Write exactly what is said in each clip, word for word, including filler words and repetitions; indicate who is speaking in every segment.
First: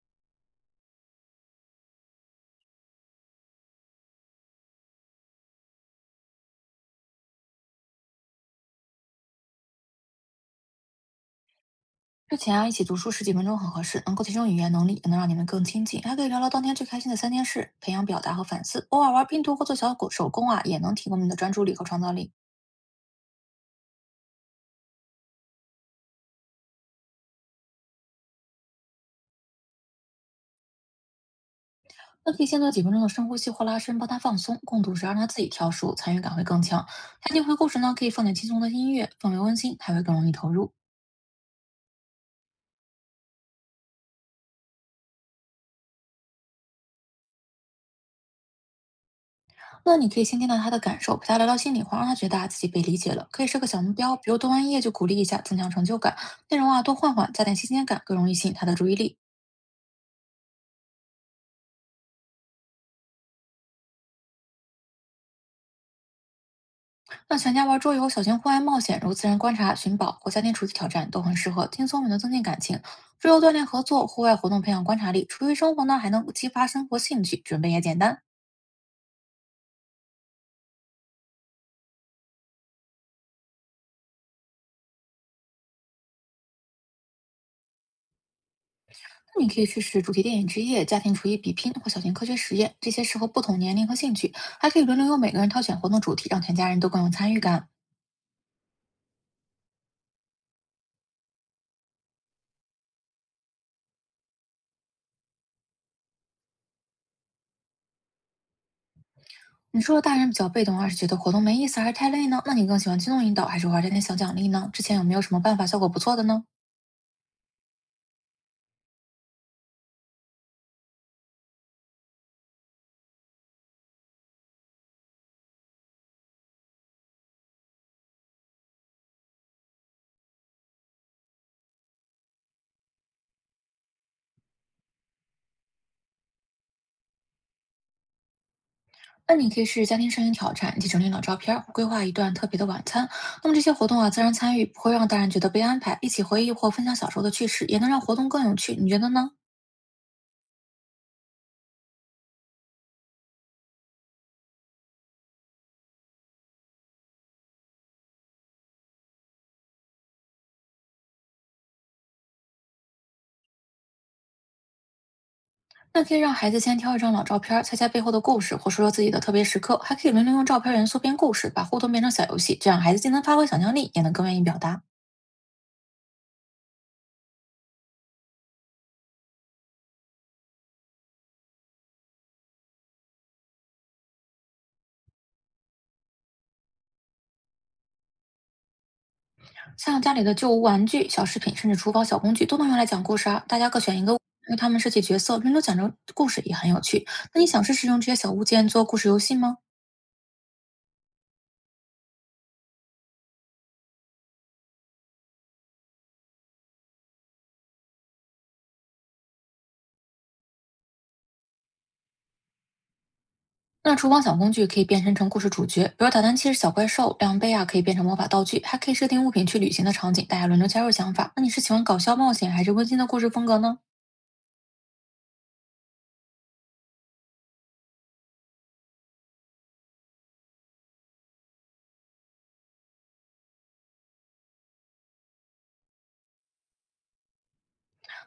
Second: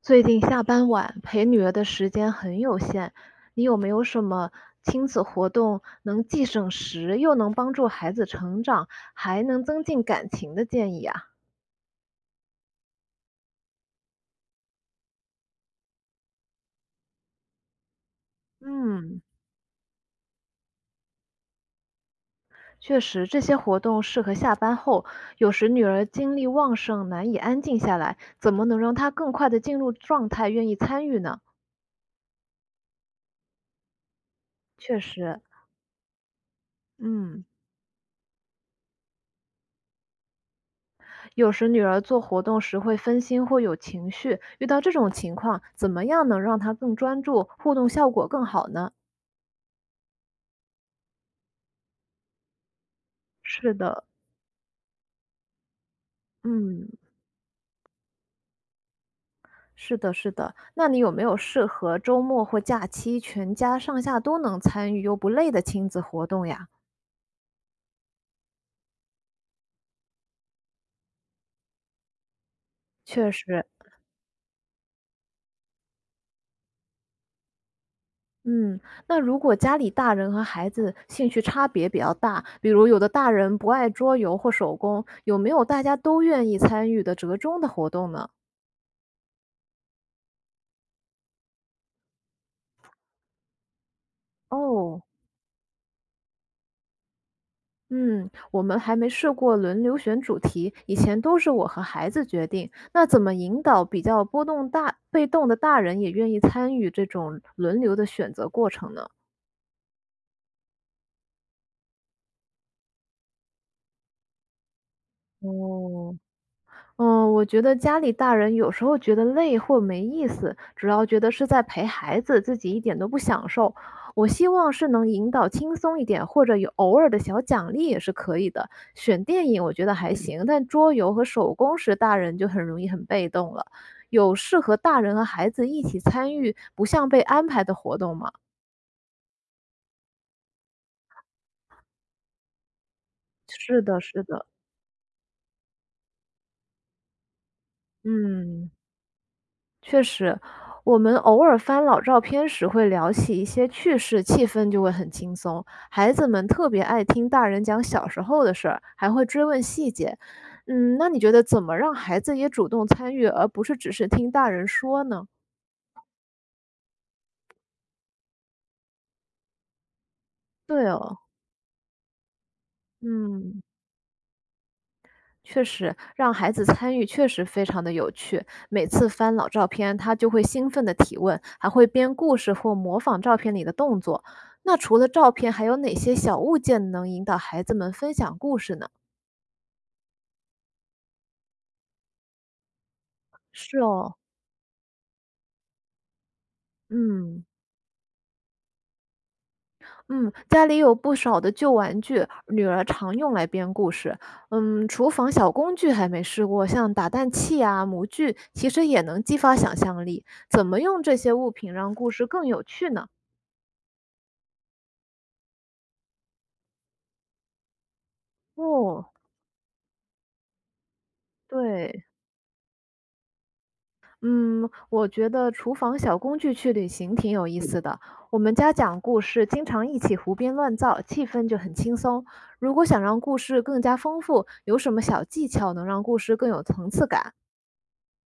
Speaker 1: 最近下班晚，陪女儿的时间很有限，你有没有什么亲子活动能既省时又能帮助孩子成长，还能增进感情的建议啊？
Speaker 2: 睡前啊，一起读书十几分钟很合适，能够提升语言能力，也能让你们更亲近。还可以聊聊当天最开心的三件事，培养表达和反思。偶尔
Speaker 1: 嗯，
Speaker 2: 玩拼图或做小狗手工啊，也能提供你的专注力和创造力。
Speaker 1: 确实，这些活动适合下班后，有时女儿精力旺盛，难以安静下来，怎么能让她更快的进入状态，愿意参与呢？
Speaker 2: 那可以先做几分钟的深呼吸或拉伸，帮他放松。共读
Speaker 1: 确
Speaker 2: 时让他自
Speaker 1: 实，
Speaker 2: 己挑书，参与感会更强。他
Speaker 1: 嗯。
Speaker 2: 听回顾时呢，可以放点轻松的音乐，氛围温馨，还会更容易投入。
Speaker 1: 有时女儿做活动时会分心或有情绪，遇到这种情况，怎么样能让她更专注，互动效果更好呢？
Speaker 2: 那你可以先听到他的感受，陪他聊聊心里话，让他觉得啊自己被理解了。可以设个
Speaker 1: 是
Speaker 2: 小目
Speaker 1: 的，
Speaker 2: 标，比如读完一页就鼓励一下，增强成就感。内容啊
Speaker 1: 嗯，
Speaker 2: 多换换，加点新鲜感，更容易吸引他的注意力。
Speaker 1: 是的，是的。那你有没有适合周末或假期全家上下都能参与又不累的亲子活动呀？
Speaker 2: 那全家玩桌游、小型户外冒险，如自然观察、寻宝或家庭厨艺挑战，都很适合轻松也能增进感情。桌
Speaker 1: 确
Speaker 2: 游锻
Speaker 1: 实，
Speaker 2: 炼合作，户外活动培养观察力，厨艺生活呢还能激发生活兴趣，准备也简单。
Speaker 1: 嗯，那如果家里大人和孩子兴趣差别比较大，比如有的大人不爱桌游或手工，有没有大家都愿意参与的折中的活动呢？
Speaker 2: 那你可以去试主题电影之夜、家庭厨艺比拼或小型科学实验，这些适合不同年龄和兴趣，还可以轮
Speaker 1: 哦，
Speaker 2: 流由每个人挑选活动主题，让全家人都更有参与感。
Speaker 1: 嗯，我们还没试过轮流选主题，以前都是我和孩子决定。那怎么引导比较波动大、被动的大人也愿意参与这种轮流的选择过程呢？
Speaker 2: 你说的大人比较被动，二是觉得活动没意思还是太累呢？那你更喜欢轻松引导还是玩点点小奖励呢？之前有没有什么办法效果不
Speaker 1: 哦，
Speaker 2: 错的呢？
Speaker 1: 嗯，我觉得家里大人有时候觉得累或没意思，主要觉得是在陪孩子，自己一点都不享受。我希望是能引导轻松一点，或者有偶尔的小奖励也是可以的。选电影我觉得还行，但桌游和手工时大人就很容易很被动了。有适合大人和孩子一起参与，不像被安排的活动吗？
Speaker 2: 那你可以试试家庭摄影挑战，一起整理老照片儿，规划一段特别的晚餐。那么这些
Speaker 1: 是
Speaker 2: 活动
Speaker 1: 的，
Speaker 2: 啊，自
Speaker 1: 是
Speaker 2: 然
Speaker 1: 的，
Speaker 2: 参与不会让大人觉得被安排，一起回忆或分享小时候的趣事，也能让活动更有
Speaker 1: 嗯。
Speaker 2: 趣。你觉得呢？
Speaker 1: 确实，我们偶尔翻老照片时会聊起一些趣事，气氛就会很轻松。孩子们特别爱听大人讲小时候的事儿，还会追问细节。嗯，那你觉得怎么让孩子也主动参与，而不是只是听大人说呢？
Speaker 2: 那可以让孩子先挑一张老照片儿，猜猜背后的故事，或说说自己的特别时刻，还可以轮流用照片
Speaker 1: 对
Speaker 2: 元素编
Speaker 1: 哦，
Speaker 2: 故事，把互动变成小游戏，这样孩子既能发挥想
Speaker 1: 嗯。
Speaker 2: 象力，也能更愿意表达。
Speaker 1: 确实，让孩子参与确实非常的有趣。每次翻老照片，他就会兴奋的提问，还会编故事或模仿照片里的动作。那除了照片，还有哪些小物件能引导孩子们分享故事呢？
Speaker 2: 像家里的旧物玩具、小饰品，甚至厨房小工具，都能用来讲故事啊。大家
Speaker 1: 是
Speaker 2: 各选一
Speaker 1: 哦，
Speaker 2: 个物为他们设计角色，轮流讲着故事，也很有趣。那
Speaker 1: 嗯
Speaker 2: 你想试试用这些小物件做故事游戏吗？
Speaker 1: 嗯，家里有不少的旧玩具，女儿常用来编故事。嗯，厨房小工具还没试过，像打蛋器啊、模具，其实也能激发想象力。怎么用这些物品让故事更有趣呢？
Speaker 2: 那厨房小工具可以变身成故事主角，比如打蛋器是小怪兽，量杯啊可以变成魔法道具，还可以设
Speaker 1: 哦，
Speaker 2: 定物品去旅行的场景，大家轮流加入想法。那你是喜欢搞
Speaker 1: 对，
Speaker 2: 笑冒险，还是温馨的故事风格呢？
Speaker 1: 嗯，我觉得厨房小工具去旅行挺有意思的。我们家讲故事，经常一起胡编乱造，气氛就很轻松。如果想让故事更加丰富，有什么小技巧能让故事更有层次感？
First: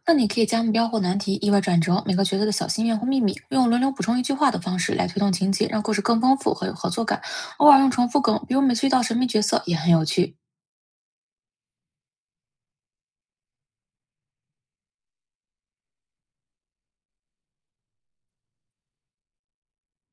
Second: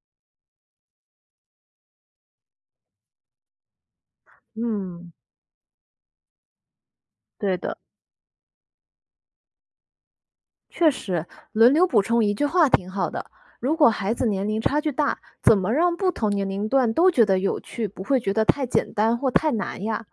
Speaker 2: 那你可以加目标或难题、意外转折，每个角色的小心愿或秘密，用轮流补充一句话的方式来
Speaker 1: 嗯，
Speaker 2: 推动情节，让故事更丰富和有合作感。
Speaker 1: 对
Speaker 2: 偶
Speaker 1: 的，
Speaker 2: 尔用重复梗，比如每次遇到神秘角色也很有趣。
Speaker 1: 确实，轮流补充一句话挺好的。如果孩子年龄差距大，怎么让不同年龄段都觉得有趣，不会觉得太简单或太难呀？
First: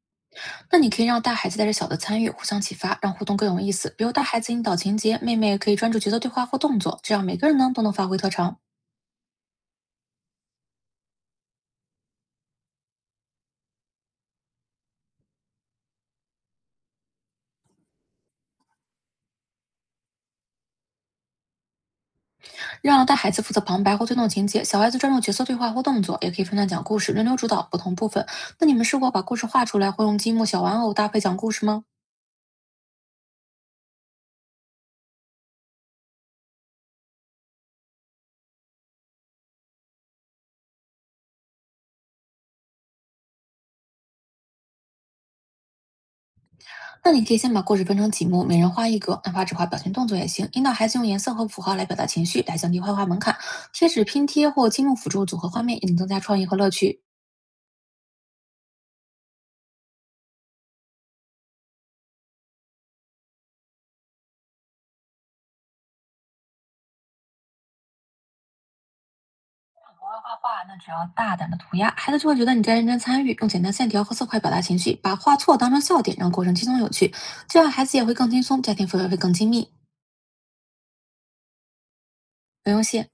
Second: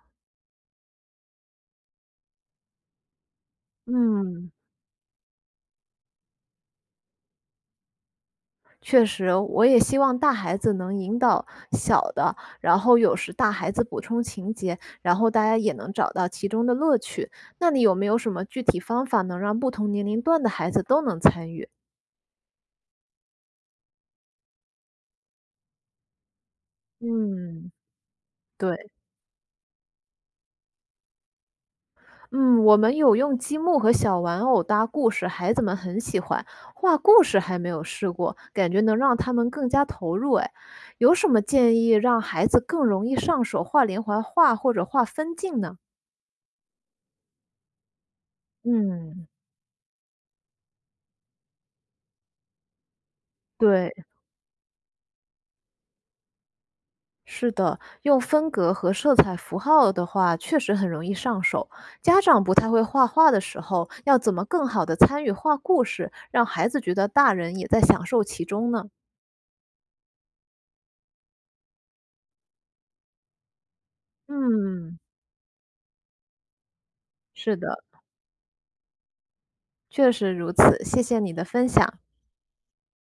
Speaker 2: 那你可以让大孩子带着小的参与，互相启发，让互动更有意思。比如大孩
Speaker 1: 嗯，
Speaker 2: 子引导情节，妹妹可以专注角色对话或动作，这样每个人呢都能发挥特长。
Speaker 1: 确实，我也希望大孩子能引导小的，然后有时大孩子补充情节，然后大家也能找到其中的乐趣。那你有没有什么具体方法能让不同年龄段的孩子都能参与？
Speaker 2: 让大孩子负责旁白或推动情节，小孩子专注角色对话或动作，也可以分段讲故事，轮流主导
Speaker 1: 嗯，
Speaker 2: 不同部分。那你们
Speaker 1: 对，
Speaker 2: 试过把故事画出来，或用积木、小玩偶搭配讲故事吗？
Speaker 1: 嗯，我们有用积木和小玩偶搭故事，孩子们很喜欢。画故事还没有试过，感觉能让他们更加投入。哎，有什么建议让孩子更容易上手画连环画或者画分镜呢？
Speaker 2: 那你可以先把故事分成几幕，每人画一格，
Speaker 1: 嗯，
Speaker 2: 哪怕只画表情动作也行，引导孩子用颜色和符号来表达情绪，来降低画画门槛。贴
Speaker 1: 对。
Speaker 2: 纸拼贴或积木辅助组合画面，也能增加创意和乐趣。
Speaker 1: 是的，用分格和色彩符号的话，确实很容易上手。家长不太会画画的时候，要怎么更好的参与画故事，让孩子觉得大人也在享受其中呢？
Speaker 2: 国外画画，那只要大胆的涂鸦，孩子就会觉得你在认真参与，用简单线条和色块表达情绪，
Speaker 1: 嗯，
Speaker 2: 把画错当成笑点，让过程轻松有趣，
Speaker 1: 是
Speaker 2: 这样
Speaker 1: 的，
Speaker 2: 孩子也会更轻松，家庭氛围会更亲密。
Speaker 1: 确实如此。谢谢你的分享。
Speaker 2: 不用谢。